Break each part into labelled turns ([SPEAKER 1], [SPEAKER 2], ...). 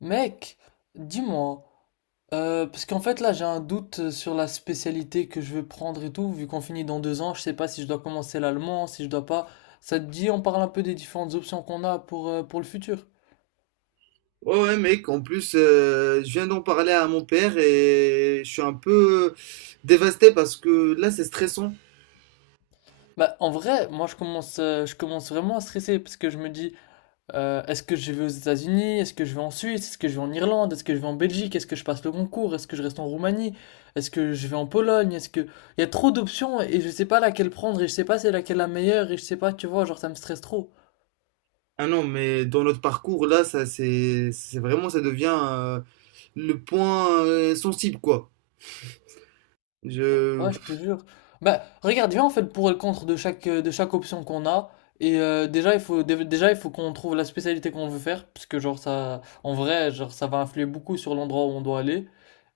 [SPEAKER 1] Mec, dis-moi, parce qu'en fait là j'ai un doute sur la spécialité que je veux prendre et tout, vu qu'on finit dans 2 ans, je sais pas si je dois commencer l'allemand, si je dois pas. Ça te dit, on parle un peu des différentes options qu'on a pour le futur.
[SPEAKER 2] Ouais, ouais, mec, en plus, je viens d'en parler à mon père et je suis un peu dévasté parce que là, c'est stressant.
[SPEAKER 1] Bah en vrai, moi je commence vraiment à stresser parce que je me dis, est-ce que je vais aux États-Unis? Est-ce que je vais en Suisse? Est-ce que je vais en Irlande? Est-ce que je vais en Belgique? Est-ce que je passe le concours? Est-ce que je reste en Roumanie? Est-ce que je vais en Pologne? Est-ce que... Il y a trop d'options et je sais pas laquelle prendre et je sais pas si c'est laquelle la meilleure et je sais pas, tu vois, genre ça me stresse trop.
[SPEAKER 2] Ah non, mais dans notre parcours, là, ça, c'est vraiment, ça devient le point sensible, quoi. Je,
[SPEAKER 1] Ouais, je te jure. Bah, regarde viens en fait le pour et le contre de chaque option qu'on a. Déjà, il faut, déjà, il faut qu'on trouve la spécialité qu'on veut faire. Parce que, genre, ça, en vrai, genre, ça va influer beaucoup sur l'endroit où on doit aller.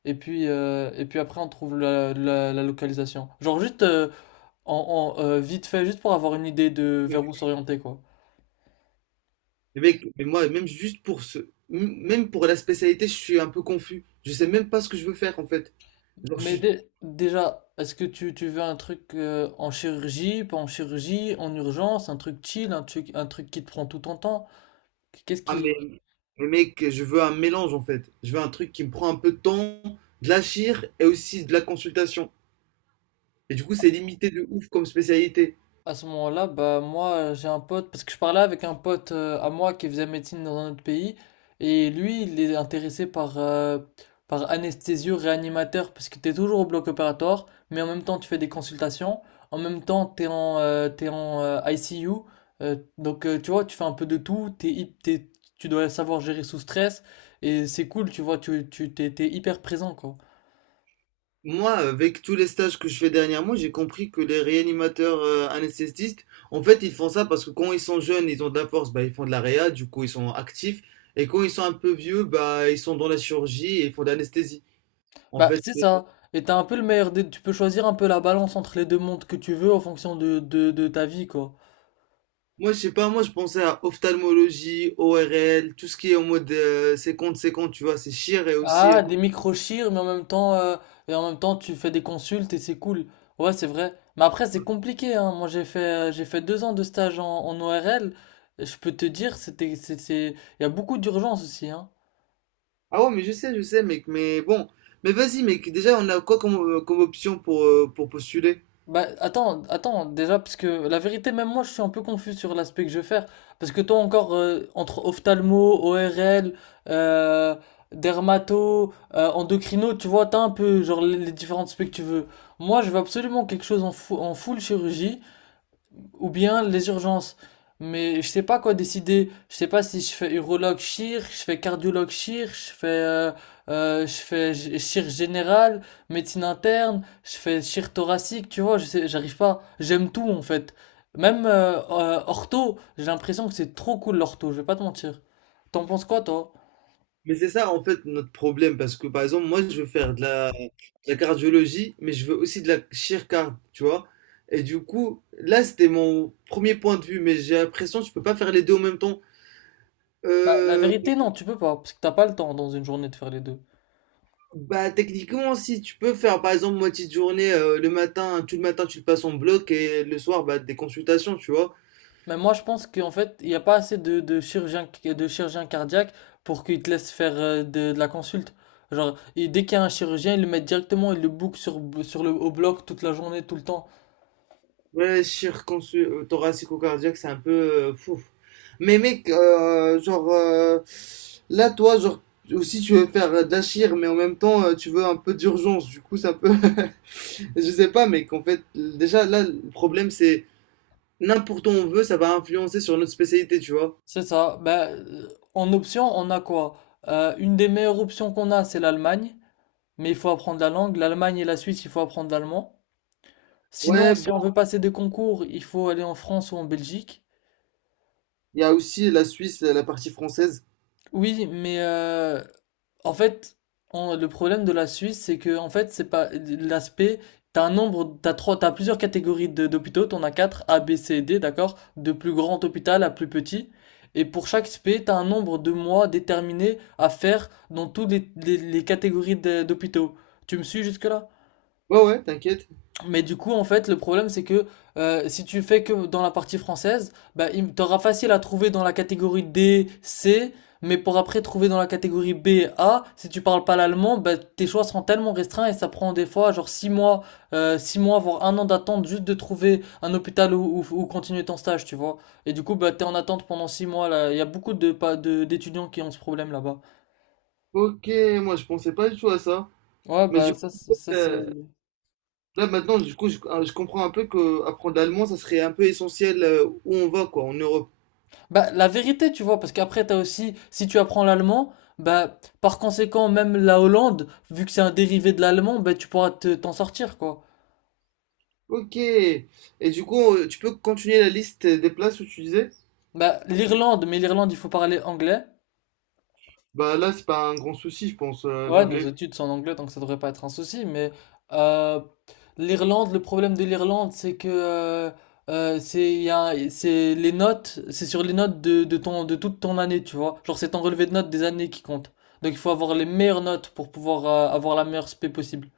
[SPEAKER 1] Et puis après, on trouve la localisation. Genre, juste vite fait, juste pour avoir une idée de
[SPEAKER 2] mais
[SPEAKER 1] vers où s'orienter, quoi.
[SPEAKER 2] mec, mais moi, même juste pour ce, m- même pour la spécialité, je suis un peu confus. Je sais même pas ce que je veux faire, en fait. Genre, je
[SPEAKER 1] Mais
[SPEAKER 2] suis,
[SPEAKER 1] déjà, est-ce que tu veux un truc en chirurgie, pas en chirurgie, en urgence, un truc chill, un truc qui te prend tout ton temps? Qu'est-ce
[SPEAKER 2] ah,
[SPEAKER 1] qui...
[SPEAKER 2] mais mec, je veux un mélange, en fait. Je veux un truc qui me prend un peu de temps, de la chire et aussi de la consultation. Et du coup, c'est limité de ouf comme spécialité.
[SPEAKER 1] À ce moment-là, bah moi j'ai un pote, parce que je parlais avec un pote à moi qui faisait médecine dans un autre pays, et lui il est intéressé par anesthésio réanimateur, parce que t'es toujours au bloc opératoire, mais en même temps tu fais des consultations, en même temps t'es en ICU, donc, tu vois tu fais un peu de tout, tu dois savoir gérer sous stress, et c'est cool, tu vois, t'es hyper présent quoi.
[SPEAKER 2] Moi, avec tous les stages que je fais dernièrement, j'ai compris que les réanimateurs anesthésistes, en fait, ils font ça parce que quand ils sont jeunes, ils ont de la force, bah, ils font de la réa, du coup, ils sont actifs. Et quand ils sont un peu vieux, bah, ils sont dans la chirurgie et ils font de l'anesthésie. En
[SPEAKER 1] Bah,
[SPEAKER 2] fait,
[SPEAKER 1] c'est
[SPEAKER 2] c'est-
[SPEAKER 1] ça. Et t'as un peu le meilleur des... Tu peux choisir un peu la balance entre les deux mondes que tu veux en fonction de ta vie, quoi.
[SPEAKER 2] Moi, je sais pas, moi, je pensais à ophtalmologie, ORL, tout ce qui est en mode séquence, séquence, tu vois, c'est chir et aussi.
[SPEAKER 1] Ah, des micro-chires, mais en même temps, et en même temps, tu fais des consultes et c'est cool. Ouais, c'est vrai. Mais après, c'est compliqué, hein. Moi, j'ai fait 2 ans de stage en ORL. Je peux te dire, il y a beaucoup d'urgence aussi, hein.
[SPEAKER 2] Ah ouais, mais je sais, mec, mais bon. Mais vas-y, mec, déjà, on a quoi comme, comme option pour postuler?
[SPEAKER 1] Bah attends, attends, déjà parce que la vérité même moi je suis un peu confus sur l'aspect que je vais faire parce que toi encore entre ophtalmo, ORL, euh, dermato, endocrino, tu vois, t'as un peu genre les différentes specs que tu veux. Moi, je veux absolument quelque chose en full chirurgie ou bien les urgences. Mais je sais pas quoi décider. Je sais pas si je fais urologue chir, je fais cardiologue chir, je fais chir général, médecine interne, je fais chir thoracique, tu vois, je sais, j'arrive pas. J'aime tout en fait. Même ortho, j'ai l'impression que c'est trop cool l'ortho, je vais pas te mentir. T'en penses quoi toi?
[SPEAKER 2] Mais c'est ça en fait notre problème parce que par exemple moi je veux faire de la cardiologie mais je veux aussi de la chirurgie, tu vois. Et du coup là c'était mon premier point de vue mais j'ai l'impression que tu peux pas faire les deux en même temps.
[SPEAKER 1] Bah, la
[SPEAKER 2] Euh,
[SPEAKER 1] vérité non, tu peux pas parce que t'as pas le temps dans une journée de faire les deux.
[SPEAKER 2] bah techniquement si tu peux faire par exemple moitié de journée le matin tout le matin tu le passes en bloc et le soir bah des consultations, tu vois.
[SPEAKER 1] Mais moi, je pense qu'en fait, il n'y a pas assez de chirurgiens, de chirurgiens cardiaques pour qu'ils te laissent faire de la consulte. Genre, et dès qu'il y a un chirurgien, ils le mettent directement, ils le bookent sur, sur le, au bloc toute la journée, tout le temps.
[SPEAKER 2] Ouais, circoncis thoracico-cardiaque, c'est un peu fou. Mais mec, là, toi, genre, aussi, tu veux faire d'achir, mais en même temps, tu veux un peu d'urgence. Du coup, c'est un peu. Je sais pas, mec, en fait, déjà, là, le problème, c'est n'importe où on veut, ça va influencer sur notre spécialité, tu vois.
[SPEAKER 1] C'est ça. Ben, en option, on a quoi? Une des meilleures options qu'on a, c'est l'Allemagne. Mais il faut apprendre la langue. L'Allemagne et la Suisse, il faut apprendre l'allemand. Sinon,
[SPEAKER 2] Ouais,
[SPEAKER 1] si
[SPEAKER 2] bon,
[SPEAKER 1] on veut passer des concours, il faut aller en France ou en Belgique.
[SPEAKER 2] il y a aussi la Suisse, la partie française.
[SPEAKER 1] Oui, mais en fait, le problème de la Suisse, c'est que en fait, c'est pas l'aspect. T'as un nombre, t'as trois, t'as plusieurs catégories d'hôpitaux. T'en as quatre, A, B, C, D, d'accord? De plus grand hôpital à plus petit. Et pour chaque spé, t'as un nombre de mois déterminé à faire dans toutes les, les catégories d'hôpitaux. Tu me suis jusque-là?
[SPEAKER 2] Ouais, ouais, t'inquiète.
[SPEAKER 1] Mais du coup, en fait, le problème, c'est que si tu fais que dans la partie française, bah, il t'aura facile à trouver dans la catégorie D, C, mais pour après trouver dans la catégorie B, A, si tu parles pas l'allemand, bah, tes choix seront tellement restreints et ça prend des fois genre six mois, voire un an d'attente juste de trouver un hôpital où continuer ton stage, tu vois. Et du coup, bah, t'es en attente pendant 6 mois, là. Il y a beaucoup de, pas de, d'étudiants qui ont ce problème là-bas.
[SPEAKER 2] Ok, moi, je pensais pas du tout à ça.
[SPEAKER 1] Ouais,
[SPEAKER 2] Mais du
[SPEAKER 1] bah,
[SPEAKER 2] coup,
[SPEAKER 1] ça, c'est... ça, c'est...
[SPEAKER 2] euh, là maintenant, du coup, je comprends un peu que apprendre l'allemand, ça serait un peu essentiel où on va, quoi, en Europe.
[SPEAKER 1] Bah, la vérité, tu vois, parce qu'après, t'as aussi, si tu apprends l'allemand, bah, par conséquent, même la Hollande, vu que c'est un dérivé de l'allemand, bah, tu pourras te, t'en sortir, quoi.
[SPEAKER 2] Ok. Et du coup, tu peux continuer la liste des places où tu disais?
[SPEAKER 1] Bah, l'Irlande, mais l'Irlande, il faut parler anglais.
[SPEAKER 2] Bah là, c'est pas un grand souci, je pense,
[SPEAKER 1] Ouais, nos
[SPEAKER 2] l'anglais.
[SPEAKER 1] études sont en anglais, donc ça devrait pas être un souci, mais, euh, l'Irlande, le problème de l'Irlande, c'est que, c'est, il y a, c'est les notes, c'est sur les notes de ton, de toute ton année, tu vois. Genre, c'est ton relevé de notes des années qui compte. Donc, il faut avoir les meilleures notes pour pouvoir, avoir la meilleure spé possible.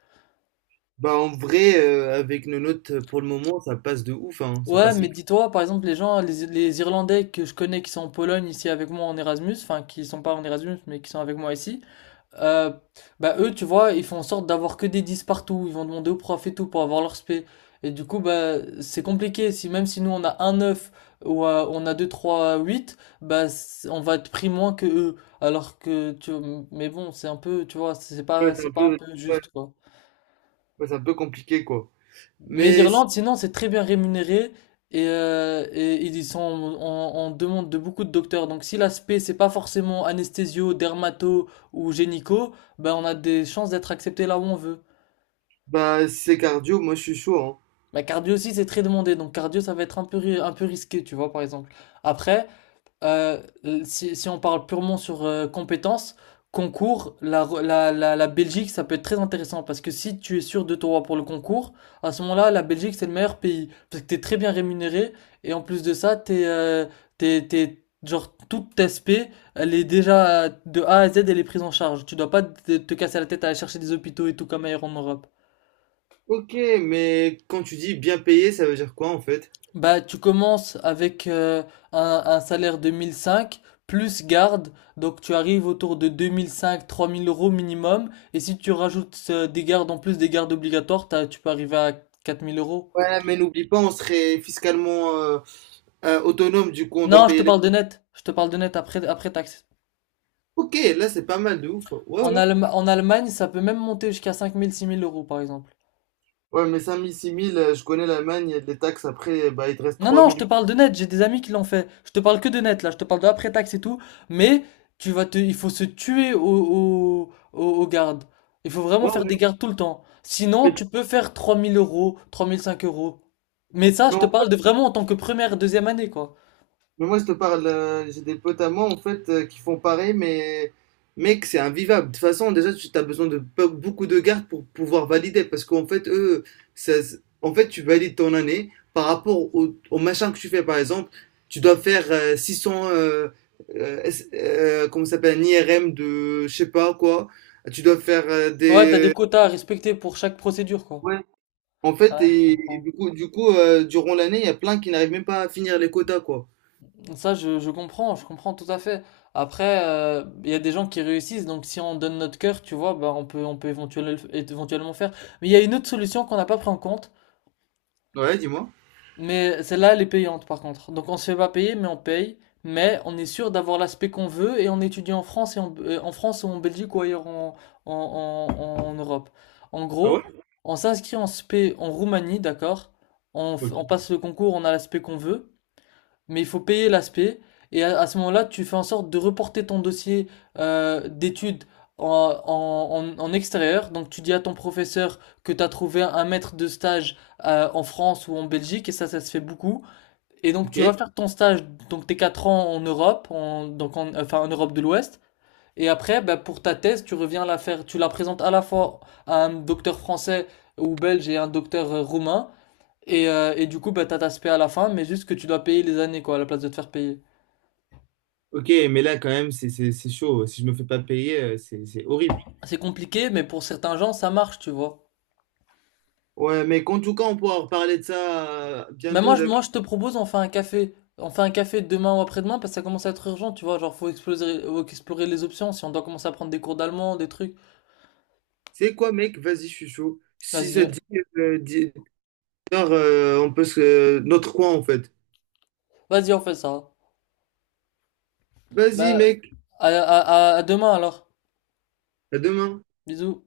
[SPEAKER 2] Bah en vrai, avec nos notes pour le moment, ça passe de ouf, hein. Ça
[SPEAKER 1] Ouais,
[SPEAKER 2] passe
[SPEAKER 1] mais
[SPEAKER 2] hyper.
[SPEAKER 1] dis-toi, par exemple, les gens, les Irlandais que je connais qui sont en Pologne ici avec moi en Erasmus, enfin qui sont pas en Erasmus mais qui sont avec moi ici, euh, bah eux, tu vois, ils font en sorte d'avoir que des 10 partout, ils vont demander au prof et tout pour avoir leur spé. Et du coup, bah c'est compliqué, si même si nous on a un 9 ou on a 2 3 8, bah c'est... on va être pris moins que eux. Alors que, tu... mais bon, c'est un peu, tu vois,
[SPEAKER 2] Ouais, c'est
[SPEAKER 1] c'est
[SPEAKER 2] un
[SPEAKER 1] pas un
[SPEAKER 2] peu,
[SPEAKER 1] peu
[SPEAKER 2] ouais,
[SPEAKER 1] juste, quoi.
[SPEAKER 2] ouais, c'est un peu compliqué, quoi.
[SPEAKER 1] Mais
[SPEAKER 2] Mais si-
[SPEAKER 1] l'Irlande, sinon, c'est très bien rémunéré et ils sont en, en demande de beaucoup de docteurs. Donc, si l'aspect, c'est pas forcément anesthésio, dermato ou génico, ben, on a des chances d'être accepté là où on veut.
[SPEAKER 2] bah si c'est cardio, moi je suis chaud, hein.
[SPEAKER 1] Mais cardio aussi, c'est très demandé. Donc, cardio, ça va être un peu, un peu risqué, tu vois, par exemple. Après, si on parle purement sur compétences, concours, la Belgique, ça peut être très intéressant parce que si tu es sûr de toi pour le concours, à ce moment-là, la Belgique, c'est le meilleur pays parce que t'es très bien rémunéré et en plus de ça, t'es, genre, toute ta SP, elle est déjà de A à Z, elle est prise en charge. Tu dois pas te casser la tête à aller chercher des hôpitaux et tout comme ailleurs en Europe.
[SPEAKER 2] Ok, mais quand tu dis bien payé, ça veut dire quoi en fait?
[SPEAKER 1] Bah, tu commences avec un salaire de 1005 plus garde, donc tu arrives autour de deux mille cinq 3 000 euros minimum. Et si tu rajoutes des gardes en plus des gardes obligatoires, tu peux arriver à 4 000 euros.
[SPEAKER 2] Ouais, mais n'oublie pas, on serait fiscalement, autonome, du coup, on doit
[SPEAKER 1] Non, je te
[SPEAKER 2] payer les...
[SPEAKER 1] parle de net. Je te parle de net après, après taxe.
[SPEAKER 2] Ok, là, c'est pas mal de ouf. Ouais,
[SPEAKER 1] En
[SPEAKER 2] ouais.
[SPEAKER 1] Allemagne, ça peut même monter jusqu'à 5 000 6 000 euros par exemple.
[SPEAKER 2] Ouais, mais 5000, 6000, je connais l'Allemagne, les taxes, après, bah, il te reste
[SPEAKER 1] Non, non, je te
[SPEAKER 2] 3000.
[SPEAKER 1] parle de net, j'ai des amis qui l'ont fait. Je te parle que de net, là, je te parle de après-taxe et tout. Mais il faut se tuer aux gardes. Il faut vraiment
[SPEAKER 2] Ouais,
[SPEAKER 1] faire
[SPEAKER 2] ouais.
[SPEAKER 1] des gardes tout le temps. Sinon,
[SPEAKER 2] Mais,
[SPEAKER 1] tu peux faire 3 000 euros, 3 500 euros. Mais ça, je
[SPEAKER 2] mais
[SPEAKER 1] te parle de vraiment en tant que première, deuxième année, quoi.
[SPEAKER 2] Mais moi, je te parle, j'ai des potes à moi, en fait, qui font pareil, mais mec, c'est invivable. De toute façon, déjà, tu as besoin de beaucoup de gardes pour pouvoir valider, parce qu'en fait, eux, en fait, tu valides ton année par rapport au, au machin que tu fais, par exemple, tu dois faire 600 comment ça s'appelle, un IRM de, je sais pas quoi, tu dois faire
[SPEAKER 1] Ouais, t'as
[SPEAKER 2] des...
[SPEAKER 1] des quotas à respecter pour chaque procédure, quoi.
[SPEAKER 2] Ouais. En fait,
[SPEAKER 1] Ouais, je
[SPEAKER 2] et
[SPEAKER 1] comprends.
[SPEAKER 2] du coup, durant l'année, il y a plein qui n'arrivent même pas à finir les quotas, quoi.
[SPEAKER 1] Ça, je comprends tout à fait. Après, il y a des gens qui réussissent, donc si on donne notre cœur, tu vois, bah, on peut éventuellement, éventuellement faire. Mais il y a une autre solution qu'on n'a pas pris en compte,
[SPEAKER 2] Ouais, dis-moi.
[SPEAKER 1] mais celle-là, elle est payante par contre. Donc on se fait pas payer, mais on paye, mais on est sûr d'avoir l'aspect qu'on veut et on étudie en France et en France ou en Belgique ou ailleurs en, en Europe. En
[SPEAKER 2] Ah
[SPEAKER 1] gros,
[SPEAKER 2] ouais?
[SPEAKER 1] on s'inscrit en Spé en Roumanie, d'accord? On
[SPEAKER 2] Ok.
[SPEAKER 1] passe le concours, on a l'aspect qu'on veut mais il faut payer l'aspect. Et à ce moment-là, tu fais en sorte de reporter ton dossier d'études en, en extérieur. Donc tu dis à ton professeur que tu as trouvé un maître de stage en France ou en Belgique, et ça se fait beaucoup. Et donc tu vas
[SPEAKER 2] Ok,
[SPEAKER 1] faire ton stage, donc tes 4 ans en Europe, donc enfin en Europe de l'Ouest. Et après, bah, pour ta thèse, tu reviens la faire, tu la présentes à la fois à un docteur français ou belge et un docteur roumain. Et du coup, bah, t'as ta spé à la fin, mais juste que tu dois payer les années, quoi, à la place de te faire payer.
[SPEAKER 2] Ok, mais là, quand même, c'est chaud. Si je me fais pas payer, c'est c'est horrible.
[SPEAKER 1] C'est compliqué, mais pour certains gens, ça marche, tu vois.
[SPEAKER 2] Ouais, mais en tout cas, on pourra reparler de ça
[SPEAKER 1] Mais
[SPEAKER 2] bientôt,
[SPEAKER 1] moi,
[SPEAKER 2] d'accord?
[SPEAKER 1] je te propose, on fait un café. On fait un café demain ou après-demain, parce que ça commence à être urgent, tu vois. Genre, faut explorer les options, si on doit commencer à prendre des cours d'allemand, des trucs.
[SPEAKER 2] C'est quoi, mec? Vas-y, je suis chaud. Si
[SPEAKER 1] Vas-y,
[SPEAKER 2] ça te dit, 10 heures, on peut se... Notre coin, en fait.
[SPEAKER 1] vas-y, on fait ça.
[SPEAKER 2] Vas-y,
[SPEAKER 1] Bah,
[SPEAKER 2] mec.
[SPEAKER 1] à, à, à demain, alors.
[SPEAKER 2] À demain.
[SPEAKER 1] Bisous.